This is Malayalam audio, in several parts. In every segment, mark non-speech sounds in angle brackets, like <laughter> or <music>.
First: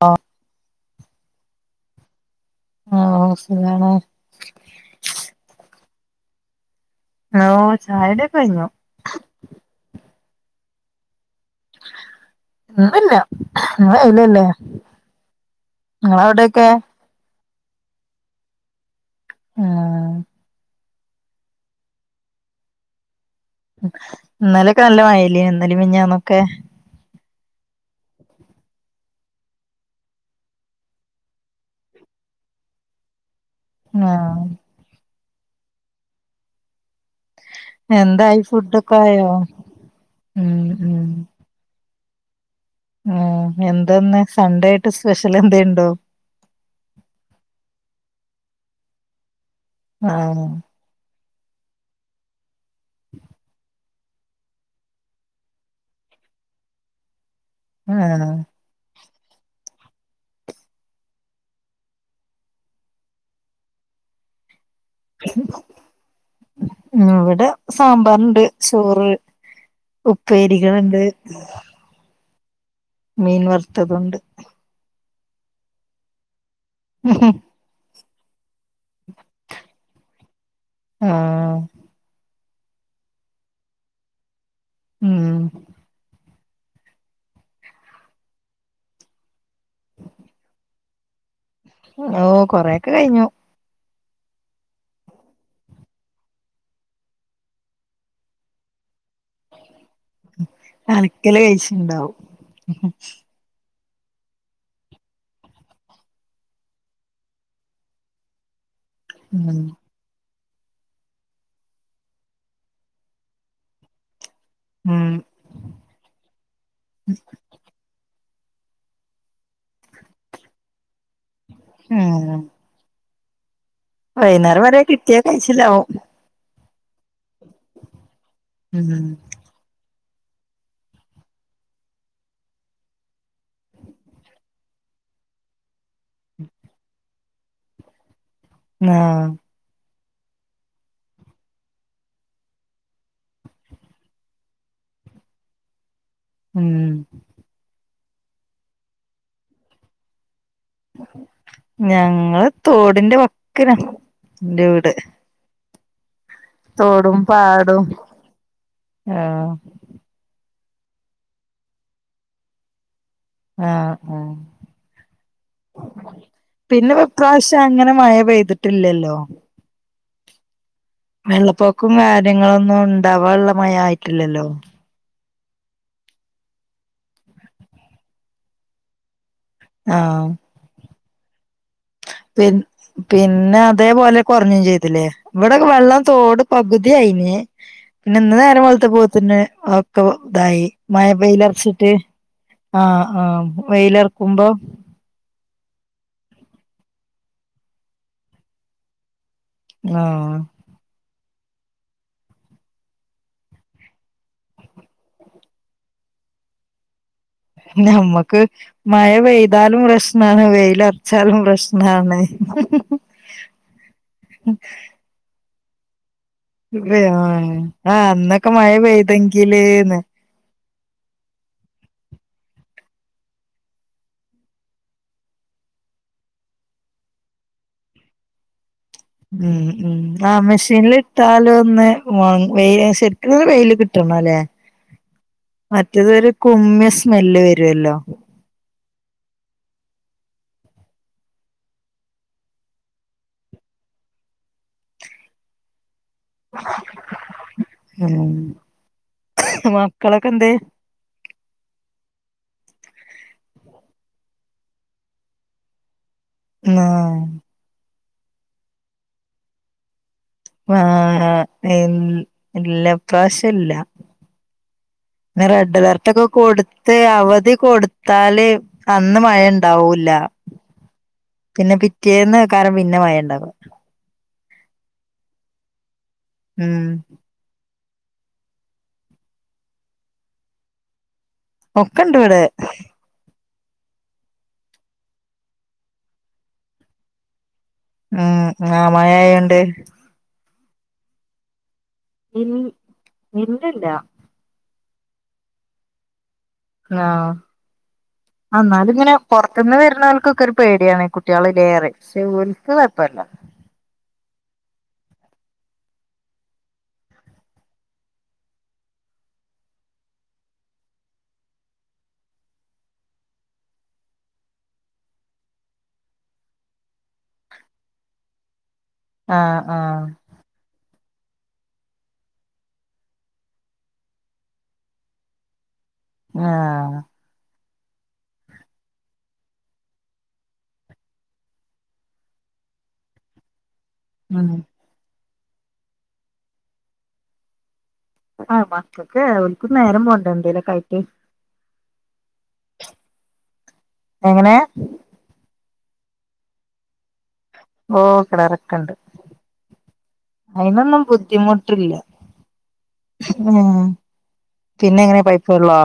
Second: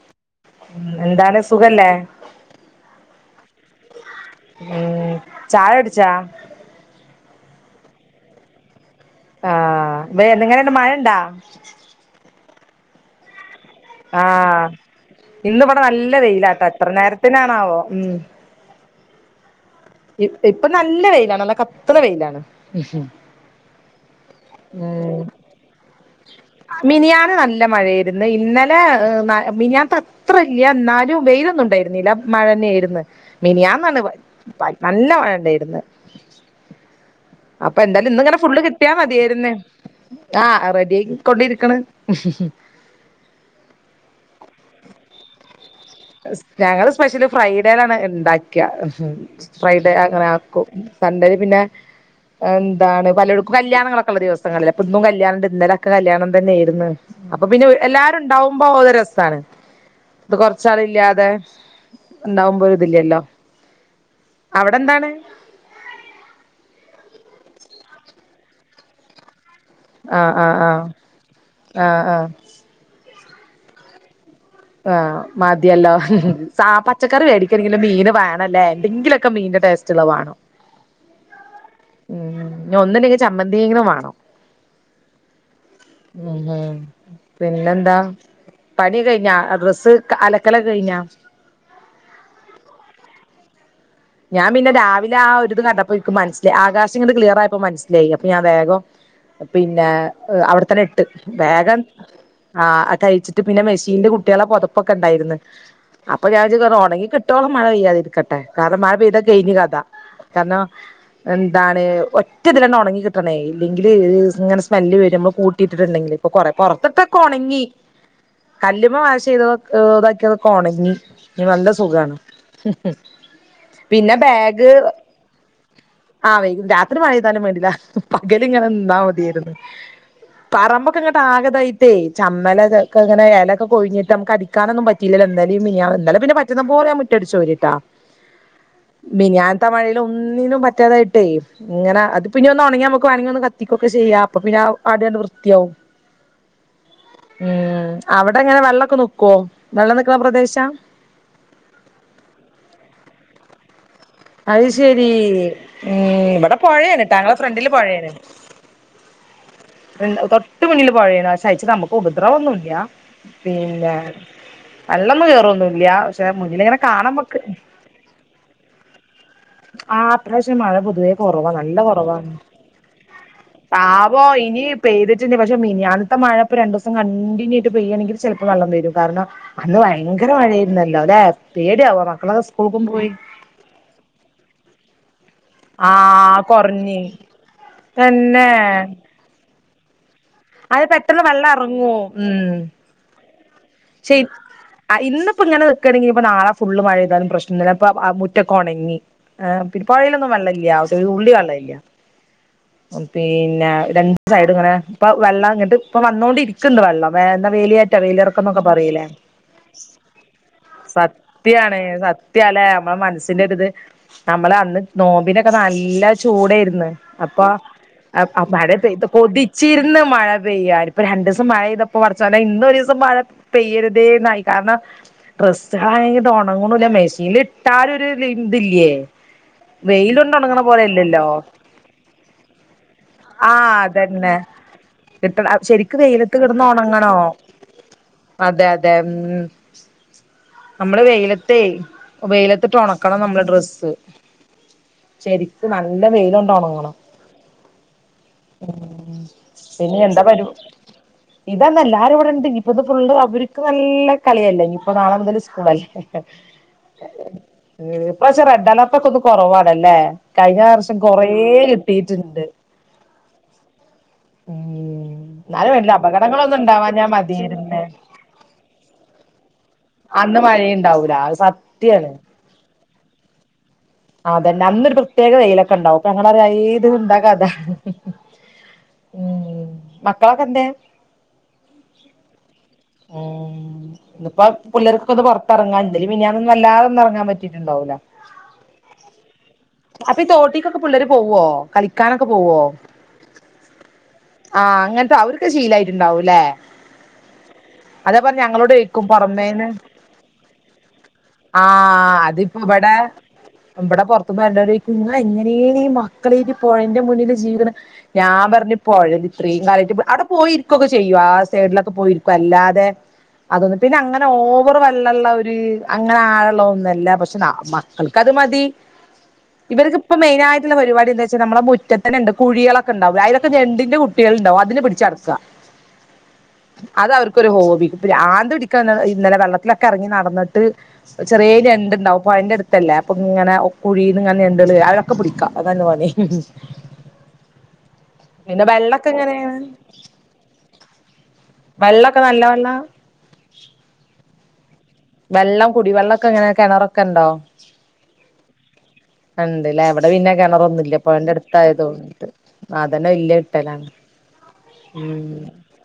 ആ എന്താണ് സുഖല്ലേ? ആഹ് സുഖാണ്. ഉം ചായുട്ച്ച. ഓ ചായുടി ഒക്കെ കഴിഞ്ഞു. ആഹ് ബേ ഇന്ന് എങ്ങനെണ്ട് മഴിണ്ടാ? അ അല്ല. ആഹ് ഇന്ന് ഇവിടെ നല്ല വെയിലാട്ട നിങ്ങളവിടെയൊക്കെ എത്ര നേരത്തിനാണാവോ ഉം. ആഹ്. ഇപ്പൊ നല്ല വെയിലാ നല്ല കത്ത്ണ വെയിലാണ്. ഇന്നലൊക്കെ നല്ല ഉം മഴല്ലേനോ ഇന്നലിം മിനിഞ്ഞാന്നൊക്കെ. മിനിയാന്ന് നല്ല മഴയിരുന്ന് ഇന്നലെ മിനിയാത്ത ത്ര ഇല്യാ എന്നാലും വെയിലൊന്നും ഉണ്ടായിരുന്നില്ല മഴന്നെയാരുന്നു. മിനിയാന്നാണ് ആഹ് നല്ല മഴണ്ടായിരുന്ന്. അപ്പൊന്താലും ഇന്നിങ്ങനെ എന്തായി ഫുള്ള് കിട്ടിയാ ഫുഡൊക്കെ ആയോ മതിയാരുന്ന് ഉം ആഹ് റെഡിയായി കൊണ്ടിരിക്കണ്. <unintelligible> ഉം എന്താന്ന് സൺണ്ടേയിട്ട് സ്പെഷ്യൽ എന്തേണ്ടോ? ഞങ്ങള് സ്പെഷ്യല് ഫ്രൈഡേയിലാണ് ഉണ്ടാക്കിയ ഫ്രൈഡേങ്ങനെ ആഹ് ആക്കും. സൺഡേ പിന്നെ എന്താണ് പലർക്കും കല്യാണങ്ങൾ ഒക്കെ ഉള്ള ദിവസ സങ്ങളിലെ ഇന്നും കല്യാണം ഇണ്ട് ഇന്നലൊക്കെ കല്യാണം തന്നെയാരുന്നു അപ്പൊ പിന്നെ എല്ലാരും ആഹ് ഇണ്ടാവും. മ്പോ അത് രസാണ് ഇത് കോറ ച്ചാളി ഇല്ലാതെ ഉണ്ടാവുമ്പ ഒരിതില്ലല്ലോ അവിടെ എന്താണ്? ഉം ഇവിടെ സാമ്പാറിണ്ട് ചോറ് ആഹ് ആഹ് ആഹ് ഉപ്പേരികളുണ്ട് ആഹ് ആഹ്. മീൻ വർത്തതുണ്ട്. ആഹ് മതിയല്ലോ സ പച്ചക്കറി വരും. ക്ക് ഒരു കിലോ മീൻ വേണല്ലേ എന്തങ്കിലൊക്കെ മീന്റെ ടേസ്റ്റുള്ള വാണം. ഹും. ഉം ഒന്നില്ലെങ്കിൽ ചമ്മന്തിയെങ്കിലും വാണം. ഉം. ഉം ഹും പിന്നെന്താ പണിയോക്കെ കഴിഞ്ഞാ? ആഹ് ഡ്രസ്സ് അലക്കലോക്കെ കഴിഞ്ഞാ? ഓ കൊറെക്കെ കഴ്ഞ്ഞു ഞാൻ പിന്നെ രാവിലെ ആ ഒരു ഇത് കണ്ടപ്പോക്ക് മനസ്സിലായി ആകാശം ക്ലിയർ ആയപ്പോ മനസ്സിലായിപ്പൊ ഞാൻ വേഗം പിന്നെ അവിടെത്തന്നെട്ട് അലക്കല് വേഗം കഴിച്ചിണ്ടാവും ആ തഴിച്ച് പിന്നെ മെഷീന്ൽ കുട്ടിയാളെ പൊതപ്പൊക്കെണ്ടായിരുന്നു അപ്പൊ ഞാ ജ്ജ് കൊറ ഉണങ്ങികിട്ടോളം മഴ പെയ്യാതിരിക്കട്ടെ കാരണം മഴ പെയ്ത കെഴിഞ്ഞ് ഉം കഥ കാരണം എന്താണ് ഒറ്റതിലണ് ഒണങ്ങി കിട്ടണേ ഇല്ലെങ്കില് ങ്ങനെ സ്കൂ സ്മെല്ല് ഉം വരുമ്മൾ കൂട്ടിട്ട്ണ്ടെങ്കിൽ പ്പൊ കൊറെ പൊറത്ത്തൊകൊണങ്ങി കല്ലുമ്മോ വാശയ്തതൊ കോ താക്കിയതക്കൊണങ്ങി ഞ്ഞി നല്ല സുഖാണ് ഉം വൈന്നാരം വരെ കിട്ടിയാ കഴിച്ചിലാവും ആഹ് വൈകുനേരം രാത്രി മഴയെയ്താലും വേണ്ടില പകല്ങ്ങനെന്നാ ഉം മതിയായ്ര്ന്ന് പറമ്പൊക്കെങ്ങട്ട് ആകതായിട്ടേ ചമ്മലൊക്കെക്കെങ്ങനെ എലൊക്കെ കൊഴിഞ്ഞിട്ട് അമ്മക്ക് അടിക്കാ ക്കാനൊന്നും പറ്റിയില്ലലൊ ഇന്നലീ മിയ്യാന്നും ഇന്നലെ പിന്നെ പറ്റുന്ന പോലെഞാന് മിറ്റട്ച്ചോരിട്ടോ ആഹ് മിഞ്ഞാന്നത്തെ മഴീല് ഒന്നിനും പറ്റാതായിട്ടേയ് ങ്ങനെ അത്പെന്നി ഒന്നൊണെങ്ങിയാ അമക്ക് വാണങ്ങി ഒന്ന് കത്തിക്കൊക്കെ ചെയ്യാ അപ്പ പിന്നെ ആഹ് അതണ്ട് വൃത്തിയാവും ഉം ഉം അവടെങ്ങെനെ വെള്ളൊക്കെ നിക്കോ വെള്ളം നിക്കണ പ്രദേശാ ഞങ്ങള് തോടിന്റെ വക്ക് വക്ക്നാ അഹ് ശരീ ഉം ഇവടെ പൊഴേണ് ട്ടാ തോടും അങ്ങളെ ഫ്രണ്ടില് പാടും പൊഴേണ് ആഹ് ഇണ്ട് തൊട്ട് മുന്നില് പൊഴേന് പക്ഷെ അയിച്ച് അമ്മുക്ക് ഉപദ്രവൊന്നുല്ല്യാ ആഹ് ആഹ് കേറൊന്നുല്ല പക്ഷെ മുന്നിലിങ്ങനെ പിന്നെ കാണാൻ പ്പ നമ്മക്ക് പ്രാശ്യ അങ്ങനെ മഴ പെയ്തിട്ടില്ലല്ലോ ആഹ് ഇപ്രാശ്യം മഴ പൊതുവേ കൊറവാ നല്ല വെള്ളപ്പൊക്കും കൊറവാണ് കാര്യങ്ങളൊന്നും ഉണ്ടാവാനുള്ള മഴ ആവോ ആയിട്ടില്ലല്ലോ ഇനി പെയ്തിട്ട്ണ്ട് പക്ഷെ മിനിഞ്ഞാന്നത്തെ മഴപ്പോ രണ്ടൂസം കണ്ടിന്യൂ ആയിട്ട് പെയ്യാണെങ്കിൽ ചെലപ്പോ വള്ളം കയരും കാരണം അന്ന് ഭയങ്കര മഴേയിരുന്നല്ലോലേ പേടിയാവ പിന്ന് പിന്നെ അതേപോലെ കൊർഞ്ഞും ചെയ്തിലേ ഇവിടെക്കെ ആ വെള്ളം തോട് കൊറഞ്ഞ് പകുതിയായിന് പിന്നെ ഇന്നലെ തന്നെ നേരം വെള്ത്തപോത്തിന് ഒക്കെ പോ ഇതായി അത് മഴ പെട്ടെന്ന് വെള്ളം വെയിലറ്ച്ച്ട്ട് എറങ്ങും ഉം ആഹ് ആഹ് വെയിലറ്ക്കുമ്പോ ആഹ് ഇന്ന്പ്പോങ്ങനെ നിക്കാണെങ്കി ഞ്ഞിപ്പ നാളെ ഫുള്ള് മഴയ്താലും പ്രശ്നല പ്പ ആഹ് മുറ്റൊക്കെ ഒണങ്ങി ആഹ് പിന്നെ പ്പോയെലൊന്നും ആഹ് വള്ളല്ല്യാ ഔസേ തുള്ളി വെള്ളല്യ പിന്നെ രണ്ട് സൈഡ്ങ്ങെനെ പ്പ വെള്ളം ഇഞ്ഞ്ട്ട്പ്പ വന്നോണ്ടിരിക്ക്ണ്ട് വെള്ളം വേ ന്ന വേലിയേറ്റ ഞമ്മക്ക് വേലിയ്റക്കോ ന്നൊക്കെ പറീലേ മഴ പെയ്താലും പ്രശ്നാണ് വെയിലറച്ചാലും സത്യാണ് പ്രശ്നാണ് സത്യാലേ അമ്മളെ മനസ്സിന്റോരിത് നമ്മള് അന്ന് നോമ്പിനൊക്കെ നല്ല ചൂടേരുന്ന് അപ്പൊ ആഹ് ആഹ് അ അന്നൊക്കെ മഴ പെയ്ത് പെയ്തെങ്കില്ന്ന് കൊതിച്ചിരുന്ന് മഴ പെയ്യാന് പ്പൊ രണ്ട്സം മഴയ്തപ്പോ പടച്ചോനേ ഇന്നൊരീസം മഴ പെയ്യരുതേന്നായി കാരണം ഡ്രസ്സാണെങ്കി ട്ടോണങ്ങുണുല്ല മെഷീനില്ട്ടാലൊരു വ് ഇതില്ലേ ഉം ഉം വെയിലൊണ്ട് ആഹ് ഉണങ്ങണ പോലെല്ലല്ലോ മെഷീനില്ട്ടാലൊന്ന് വ വെയിലങ് ശരിക്ക് ക്ക് ആ വെയില് അതന്നെ കിട്ടണല്ലെ കിട്ട ശരിക്ക് മറ്റേത് ഒരു വെയിലത്ത് കിടന്ന് കുമ്മിയെ ഉണങ്ങണോ സ്മെല്ല് വരുല്ലോ അതെ അതെ ഉം അമ്മള് വെയിലത്തേ വെയിലത്തിട്ട് ഒണക്കണം നമ്മള് ഡ്രസ്സ് ശരിക്ക് നല്ല വെയിലൊണ്ടണങ്ങണം ഉം ഉം ഇനി എന്താ മക്കളൊക്കെ പരുപാ എന്തെ ഇതന്നല്ലാരുംവടെണ്ട് ഇനിപ്പോ ത് ഫുള്ള് അവർക്ക് നല്ല കളിയല്ലേ ഇഞ്ഞിപ്പൊ നാളെ മുതൽ സ്കൂ കൂളല്ലേ ആഹ് ഉം ഇപ്പ്രവിശ്യം റെഡ് അലേർട്ടൊക്കെന്ന് കൊറവാണല്ലേ കഴിഞ്ഞ വർഷം ആഹ് കൊറേ ആഹ് ഇൽ കിട്ടിയിട്ടുണ്ട് ഇല്ല ഇപ്രാശ്യല്ല ഉം ന്ന് എന്നാലും വേണ്ടില്ല റെഡലേർടൊക്കെ അപകടങ്ങളൊന്നും കൊടുത്ത് ഉണ്ടാവാഞ്ഞാ അവധി മതിയായിരുന്നേ കൊട്ത് ത്താല് അന്ന് മഴണ്ടാവൂല്ല അന്ന് മഴയുണ്ടാവൂല അത് പിന്നെ സത്യാണ് പിറ്റേന്ന് കാരം പിന്നെ മഴണ്ടാകും അതന്നെ അന്നൊരു പ്രത്യേക വെയിലൊക്കെണ്ടാവും പ്പഞങ്ങളറാ അയ് ഉം ഇതെന്താ കഥാ ഉം മക്കളൊക്കെന്തേ ഒക്കെണ്ട് ഇവടെ ഉം ഇന്നിപ്പോ പിള്ളേർകൊന്ന് പുറത്തെറങ്ങാൻ ഇന്നലെമിനിഞ്ഞാന്നൊന്നും വല്ലാതൊന്നും ഇറങ്ങാൻ പറ്റിട്ടുണ്ടാവൂല ഉം ആമായായോണ്ട് അപ്പൊ ഈ തോട്ടിക്കൊക്കെ പിള്ളേര് പോവോ കളിക്കാനൊക്കെ ഇൽ പോവോ ഇല്ലല്ല ആഹ് അങ്ങനത്തെ അവർക്ക് ശീലായിട്ടുണ്ടാവുല്ലെ ന്നാ അന്നാല് ചോയ്ക്കും ഇങ്ങനെ പുറമേന്ന് പുറത്ത്ന്ന് വരുന്നോൽക്കൊക്കെ ഒരു പേടിയാണ് കുട്ടികളിലേറെ ആഹ് ശെ അതിപ്പോ ഓൽക്ക് ഇവിടെ കുയപ്പല്ല ഇവിടെ പുറത്തുന്ന് വരണ വര് ചോദിക്കും ങ്ങളെങ്ങനേണ് ഈ മക്കളെ പുഴന്റെ മുന്നില് ജീവിക്കണെ ഞാൻ പറഞ്ഞഞ് പുഴ ഇത്രയും കാലമായിട്ട് അവിടെ പോയിരിക്കുക്കെ ചെയ്യും ആ സൈഡിലൊക്കെ പോയിരിക്കും അല്ലാതെ അതൊന്ന പിന്നെ അങ്ങനെ ഓവർ വള്ളള്ള ഒരു അങ്ങനെ ആഴള്ള ഒന്നല്ല പക്ഷെ അവർക്കത് മതി ആഹ് ആഹ് ഇവർക്കിപ്പ മെയിനായിട്ട് പിന്നെള്ള പരിപാടിന്താെച്ചാ നമ്മുടെ മുറ്റത്തന്നെണ്ട് കുഴികളൊക്കെണ്ടകും അതിലൊക്കെ ഞെണ്ടിന്റെ കുട്ടികൾ ഉണ്ടാവും അതിന് പിടിച്ച നടക് ആ ആഹ് അത അവർക്ക് അതൊക്കൊരു ഹോബി പിരാന്ത് പിടിക്ക ഇന്നലെ വെള്ളത്തിലൊക്കെ ഇറങ്ങി നടന്നിട്ട് ചെറിയ ഞണ്ട്ണ്ടാവും പുഴൻ്റെടുത്തല്ലേ അപ്പൊ ഇങ്ങനെ കുഴീന്ന്ങ്ങനെ ഉം ഞണ്ടള് അതൊക്കെ പിടിക്കാ അതാണ് പണീ ആഹ് മക്കക്കും നേരം പോണ്ടേ എന്തേലൊക്കായിട്ട് വെള്ളക്കെ നല്ല വെള്ളാ എങ്ങനെ വെള്ളം കുടി വെള്ളൊക്കെ എങ്ങനെ കിണറൊക്കെ ഉണ്ടോ ഓ കിണറൊക്കെണ്ട് ഉണ്ട്ല്ല ഇവിടെ പിന്നെ കിണറൊന്നുല്ല അയിനൊന്നും പുഴന്റെ ബുദ്ധിമുട്ടില്ല അടുത്തായതോണ്ടിട്ട് അതന്നെ വല്ല്യ ഉം കിട്ടലാണ് പിന്നെ എങ്ങനെയ ഉം പൈപ്പ് വെള്ളോ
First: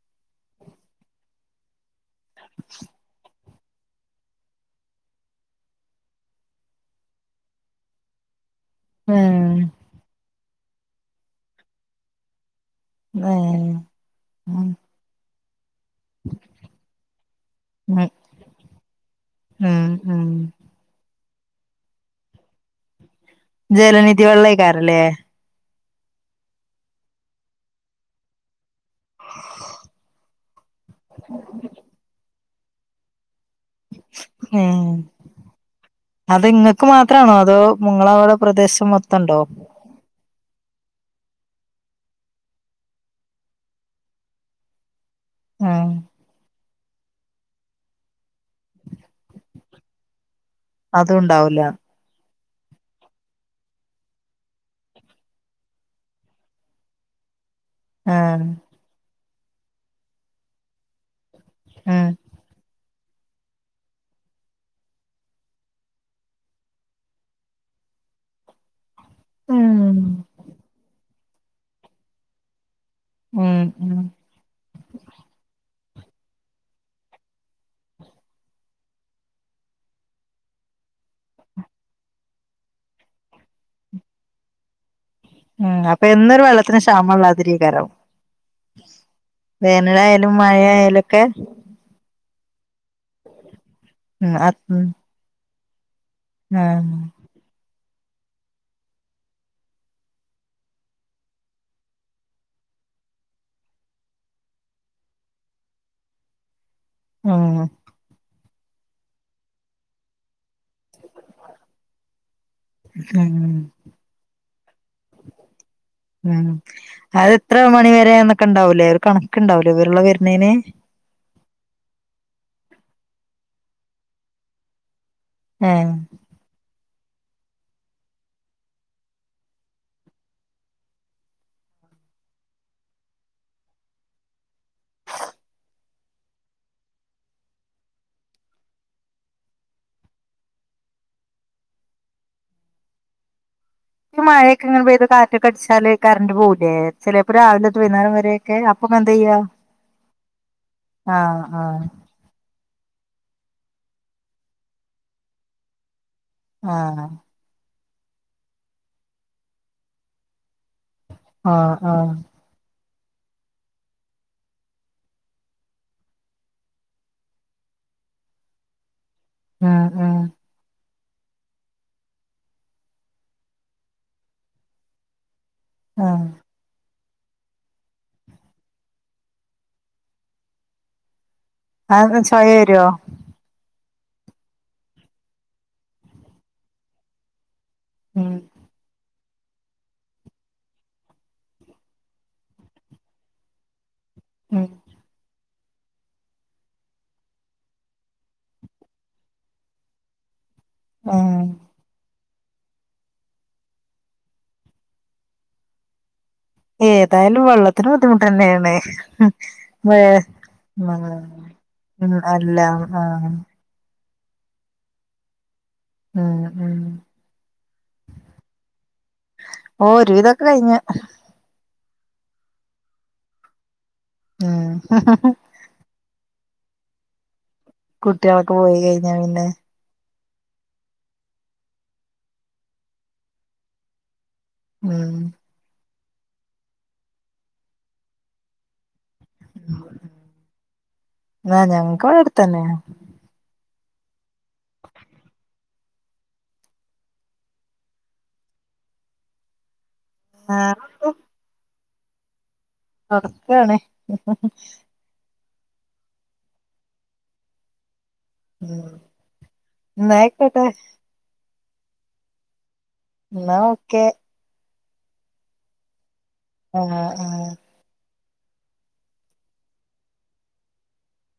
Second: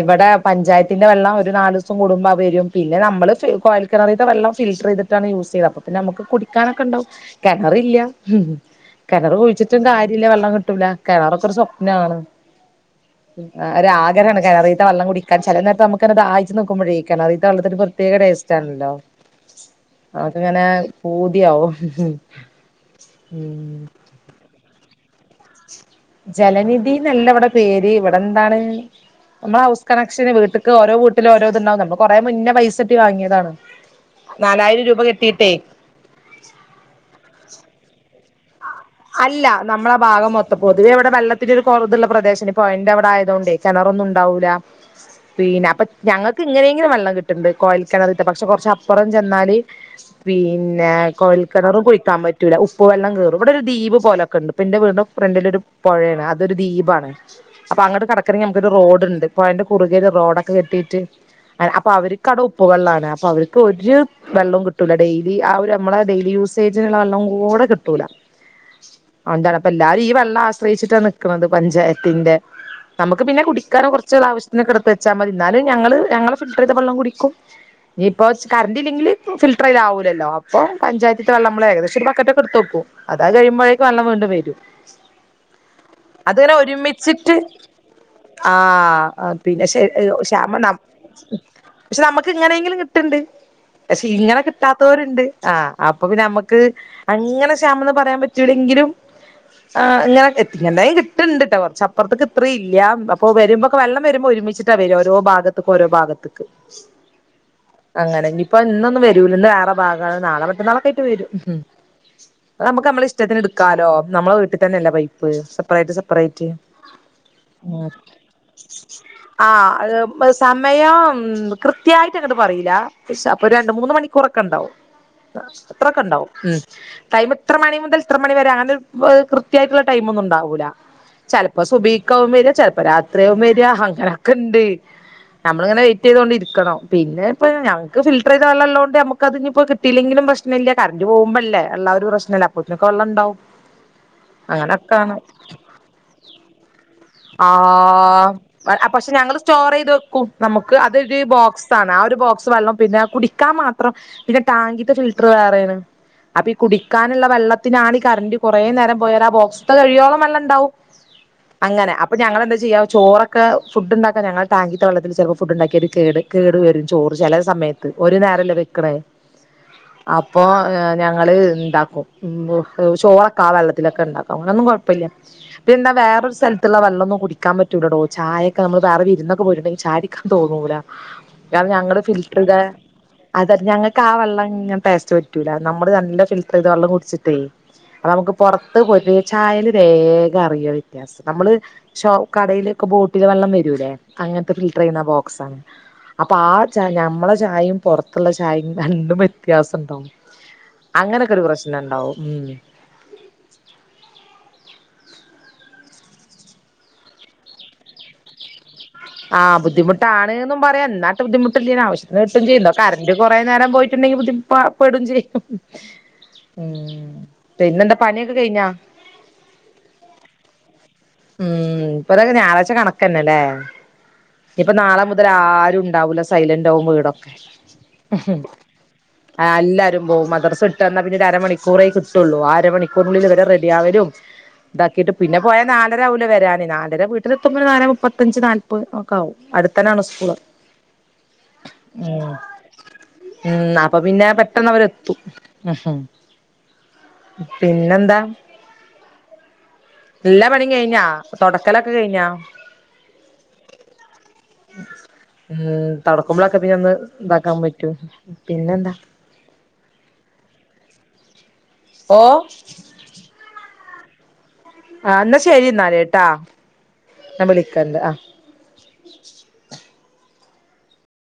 ഇവിടെ പഞ്ചായത്തിന്റെ വെള്ളം ഒരു നാല് പിന്ന നമ്മള് കോയൽകിണറീത്ത വെള്ളംഫിൽട്ര് ചെയ്തിട്ടാണ് യൂസ് ചെയ്ത് അപ്പ പിന്നെ നമുക്ക് കുടിക്കാനൊക്കെ ഉണ്ടാവും കിണറില്ല ഉം കിണർ ഉം കുഴിച്ചിട്ടും കാര്യല്ല വെള്ളം കിട്ടൂല കിണറൊക്കെ ഒരു സ്വപ്നാണ് ആ ഏഹ് ഒരാഗ്രഹാണ് ഉം കിണറീത്തെ വള്ളം കുടിക്കാ ചില നേരത്ത് നമുക്ക് ദായിച്ചു നിക്കുമ്പോഴേക്ക കിണറീത്ത വെള്ളം ഉം പ്രത്യേക ടേസ്റ്റ് ആണല്ലോ ഉം ഉം അതിങ്ങനെ പൂതിയാവും ഹ് ഹ് ജലനിധി വള്ളേക്കാരല്ലേ ജലനിധി ന്നല്ല ഇവിടെ പേര് ഇവിടെ എന്താണ് നമ്മള ഹൗസ് കണക്ഷന് വീട്ട്ക്ക് ഓരോ വീട്ടിലും ഓരോ ത്ണ്ടാവും നമ്മള് കുറെമുന്നേ പൈസട്ടി വാങ്ങിയതാണ് നാലായിരം രൂപ കെട്ടീട്ടേ അത്ങ്ങക്ക് മാത്രണോഅതോ നിങ്ങള അവിടെ പ്രദേശം മൊത്തംണ്ടോ നമ്മള ആ ഭാഗം മൊത്തം പൊതുവെ ഇവിടെ വെള്ളത്തിന്റെ ഒരു കുറ തുള്ള പ്രദേശമാണ് ഇപ്പോ പൊയൻ്റെവിടെ ആയതോണ്ട് കിണറൊന്നും ഉണ്ടാവൂല്ല പിന്നെ അപ്പൊ ഉം ഞങ്ങൾക്ക് ഇങ്ങനേം ങ്കിലും വെള്ളം കിട്ട്ണ്ട് കോയൽ കെണറീത്തെ പക്ഷെ കുറച്ചപ്പുറം ചെന്നാല് പിന്നെ പിന്നെ അതും ഉണ്ടാവൂല കോഴൽക്കിണറും കുഴിക്കാൻ പറ്റൂല്ല ഉപ്പു വെള്ളം കേറു ഇവിടെ ഒരു ദീപ് പോലൊക്കെണ്ട് എന്റെ വീടിന്റെ ഫ്രണ്ടിലൊരു പുഴയാണ് അതൊരു ദീപാണ് അപ്പൊ അങ്ങട്ട് കടക്കണെങ്കി ആഹ് നമുക്കൊരു റോഡ്ണ്ട് പ്പൊയൻ്റെ കുറുകേര് റോഡൊക്കെ കെട്ടിയിട്ട് അപ്പ ഉം അവര് കട ഉപ്പുവെള്ളാണ് അപ്പൊ അവർക്ക് ഒരു വെള്ളം കിട്ടൂല ഡെയിലി ആ ഒരു നമ്മള ഡെയിലി യൂസേജിനുള്ള വെള്ളം കൂടെ കിട്ടൂല അന്താണ് അപ്പൊ ഉം എല്ലാരും ഈ വെള്ളം ആശ്രയിച്ചിട്ടാണ് നിക്കണത് പഞ്ചായത്തിന്റെ നമുക്ക് പിന്നെ ഉം കുടിക്കാനും ഉം കുറച്ച ആവശ്യത്തിനൊക്കെ എടുത്ത് വച്ചാൽ മതി എന്നാലും ഞങ്ങള് ഞങ്ങള ഫിൽറ്ററീത വെള്ളം കുടിക്കും ഇനി ഇപ്പോ കറന്റില്ലങ്കില് ഫിൽറ്റർ അയിലാവൂല്ലല്ലോ അപൊ പഞ്ചായത്തിത്തെ വെള്ള നമ്മള് ഏദേശം ഒരു ബക്കറ്റൊക്കെ എടുത്ത്ക്കും അതത് കഴിയുമ്പോഴേക്കും വെള്ളം വീണ്ടും വരും ഉം അപ്പൊ എന്നൊരു വെള്ളത്തിന് ക്ഷാമള്ള മാതിരിയ്കാരം ആഹ് പിന്നെ <unintelligible> ക്ഷാമം <unintelligible> മഴയായാലൊക്കെ പക്ഷെ നമുക്ക് ഇങ്ങനെയെങ്കിലും കിട്ട്ണ്ട്. പക്ഷെ ഉം ഇങ്ങനെ അ ഉം കിട്ടാത്തോര്ണ്ട്. ആഹ് അപ്പൊ പിന്ന നമ്മക്ക് ആഹ് അങ്ങനെ ക്ഷാമന്ന് പറയാൻ പറ്റൂല്ലെങ്കിലും ആഹ് ഞാൻ എത്തികണ്ട്. ഇങ്ങനെത്തന്നേം കിട്ടിണ്ട്ട്ടോ കൊർച്ചപ്പൊർത്ത്ക്ക് ഇത്രില്ലാ, അപ്പൊ വരുമ്പ വള്ളം വരുമ്പോ ഒരുമിച്ചിട്ട് ഓരോ ഭാഗത്ത്ക്ക് ഓരോ ഭാഗത്ത്ക്ക്. ഉം അങ്ങനെ ഇനിയിപ്പ ഇന്നൊന്നും വരൂല്ല ഇന്ന് വേറെ ഭാഗാണ്. നാളെ മറ്റന്നാളൊക്കായിട്ട് വരും. നമുക്ക് നമ്മള ഉം ഇഷ്ടത്തിന്ട്ക്കാലോ. നമ്മള വീട്ടിതന്നെയല്ലേ പൈപ്പ്. സെപ്പറേറ്റ് ഉം സെപ്പറേറ്റ്. അത് എത്ര മണിവരെ എന്നൊക്കെ ഉണ്ടാവൂലേ ഒരു ആഹ് കണക്കുണ്ടാവൂലേ വെള്ളം ആ പ്പൊ വരുന്നേന് സമയം കൃത്യായ്റ്റങ്ങട്ട് പറീല. ശ് അപ്പൊ രണ്ട് മൂന്ന് മണിക്കൂറൊക്കെ ണ്ടാവും. ഏഹ് അത്രൊക്കെണ്ടാവും. ഉം. ടൈമ് ത്ര മണി മുതൽ ത്ര മണി വരെ അങ്ങനൊര് കൃത്യായിട്ടുള്ള ടൈമൊന്നുണ്ടാവൂല. ചെലപ്പോ സുബീക്കാവും വര് ചെലപ്പൊ രാത്രിആവും വര് അങ്ങനൊക്കെണ്ട്. നമ്മളിങ്ങനെവെയ്റ്റെയ്തോണ്ടിരിക്കണം. പിന്നെ ഇപ്പ ഞങ്ങക്ക് ഫിൽട്ടറെയ്ത വെള്ളള്ളതോണ്ട് ഞമ്മക്കതിഞ്ഞിപ്പൊ കി ട്ടിലെങ്കിലും പ്രശ്നല്ല. കര്ന്റ് പോകുമ്പല്ലേ ള്ളാരു പ്രശ്നല്ലേ, അപ്പോത്ത്നൊക്കെ ള്ളണ്ടാവും. മഴൊക്കെങ്ങനെ പെയ്ത് കാറ്റൊക്കെ അടിച്ചാല് കര്ന്റ് പോകൂലേ. ചെലെപ്പൊ ആ രാവിലൊട്ട് വൈന്നാരം വരെ. പക്ഷെ ഞങ്ങള് സ്റ്റോറെയത് വെക്കും. നമുക്ക് അതൊരു ആഹ് ആഹ് ബോക്സാണ്. ആ ഒരു ബോക്സ് വള്ളും പിന്നെ ആ കുടി ക്കാ മാത്രം. പിന്നെ ടാങ്കിത്തെ ഫിൽറ്റർ വേറേണ്. അപ്പൊ ഈ ആഹ് കുടിക്കാനുള്ള വെള്ളത്തിനാണ് ഈ കറണ്ട്റ് കുറേ നേരം പോയരാ ആ ബോക്സത്തെ കഴിയോളം വെള്ളണ്ടാവും ആഹ് അങ്ങനെ ആഹ് അപ്പൊ ഞങ്ങളെന്താ ചെയ്യാ ചോറൊക്കെ, ഫുഡ്ണ്ടാക്കാൻ ഞങ്ങളെ ടാങ്കിത്തെ വള്ളത്തില് ചിലപ്പോ ഫുഡ് ഉണ്ടാക്കിയാ ഒരു കേട് കേട് വരും. ചോറ് ചെല സമയത്ത് ഒരു നേരല്ലേ വെക്കണേ ഉം ഉം അപ്പൊ ഏ ഞങ്ങള് ണ്ടാക്കും ഉം ചോറൊക്കെ ആ വെള്ളത്തിലൊക്കെ ഇണ്ടാക്കും. അങ്ങനൊന്നും കൊഴ്‌പ്പല്ല. പിന്നെ വേറൊരു സ്ഥല ത്തുള്ള വെള്ളൊന്നും കുടിക്കാൻ പറ്റൂലെടോ കചായയക്കെ നമ്മ വേറെ വിരുന്നൊക്കെ പോയിട്ടുണ്ടെങ്കിൽ ചായ ടിൻ തോന്നൂല രാണം ഞങ്ങള് ആഹ് അത് ഫിൽറ്റർ ചൊയ താ വരോ അത ഞങ്ങൾക്ക് ആ വെള്ളങ്ങനെ ടേസ്റ്റ് പറ്റൂല. നമ്മള് നല്ല ഫിൽട്ടറൈത വെള്ളം കുടിച്ചിട്ടേ. പ്പൊ നമുക്ക് ഉം പൊറത്ത് പോയിട്ട് ചായല് വേഗം അറിയ. നമ്മള് ശോ കടയിലൊക്കെ ബോട്ടില് വെള്ളം വരൂല്ലേ? അങ്ങനത്തെ ഉം ഫിൽട്ടറെയ്യ്ണ ബോക്സാണ്. അപ്പൊ ആ ച ഞമ്മളെ ചായിം പൊർത്ത്ള്ള ചായിം രണ്ടും വ്യത്യാസം ണ്ടാവും. ഉം അങ്ങനൊക്കൊര് പ്രശ്നണ്ടാവും. ഏതായാലും വെള്ളത്തിന് ബുദ്ധിമുട്ടെന്നേണ്. ആഹ് വേ ബുദ്ധിമുട്ടാണ്ന്നും പറിയ ആഹ് ന്നാട്ടെ ബുദ്ധിമുട്ടില്ല്യേനും ഉം ആവശ്യത്തിന് കിട്ടും അല്ല ചെയ്യും. ന്നാ കറണ്ട് ആഹ് കുറെേ നേരം പോയി ട്ടുണ്ടെങ്കി ബുദ്ധി പ്പ പെടും ചെയ്യും. ഉം പിന്നെന്താ പണിയൊക്കെ കയ്ഞ്ഞോ? ഓ ഒരുവിതൊക്കെ കയ്ഞ്ഞ്. ഉം പ്പതൊക്കെ ഞാറാഴ്‌ച കണക്കെന്നെലേ. ഉം നിപ്പൊ നാളെ മുതൽ ആരുണ്ടാവൂല സ് സൈലന്റാവും വീടൊക്കെ. കുട്ട്യാളൊക്കെ പോയി കഴിഞ്ഞാ പിന്നെ എല്ലാരും പോവും മദ്ർസ് വിട്ട്ന്ന പിന്നെ ഒരു അരമണിക്കൂറേ കിട്ടുള്ളൂ. ആ അരമണിക്കൂറിനുള്ളിൽ ഇവരെ റെഡിയാവലും താക്കിയിട്ട് ഉം പിന്നെ. പോയാ നാലരാവൂലെ വരാന്. നാലര വീട്ടിലെത്തുമ്പോന് നാലേ മുപ്പത്തഞ്ച് നാല് ഒക്ക ആവും. അടുത്തനാണ് സ്കൂള്. ആഹ് ഞങ്ങക്ക് ഇവടെ ഉം അടുത്തന്നെ ഉം അപ്പൊ പിന്നെ പെട്ടെന്ന് അവരെത്തും. പിന്നെന്താ? എല്ലാ പണിം കയിഞ്ഞോ? ആഹ് തൊട്ക്കലൊക്കെ കയിഞ്ഞോ? തൊട്ക്കാണ്. ഉം തൊട്ക്കുമ്പളൊക്കെ പിന്നൊന്ന് താക്കാൻ പറ്റും. ഉം പിന്നെന്താ ന്നയ്ക്കോട്ടെ. ഓഹ്. ന്നാ ഓക്കെ. ആഹ്, ന്നാ ശരി എന്നാല്ട്ടാ. ആഹ്, ആഹ്. ക്കണ്ട ആഹ്.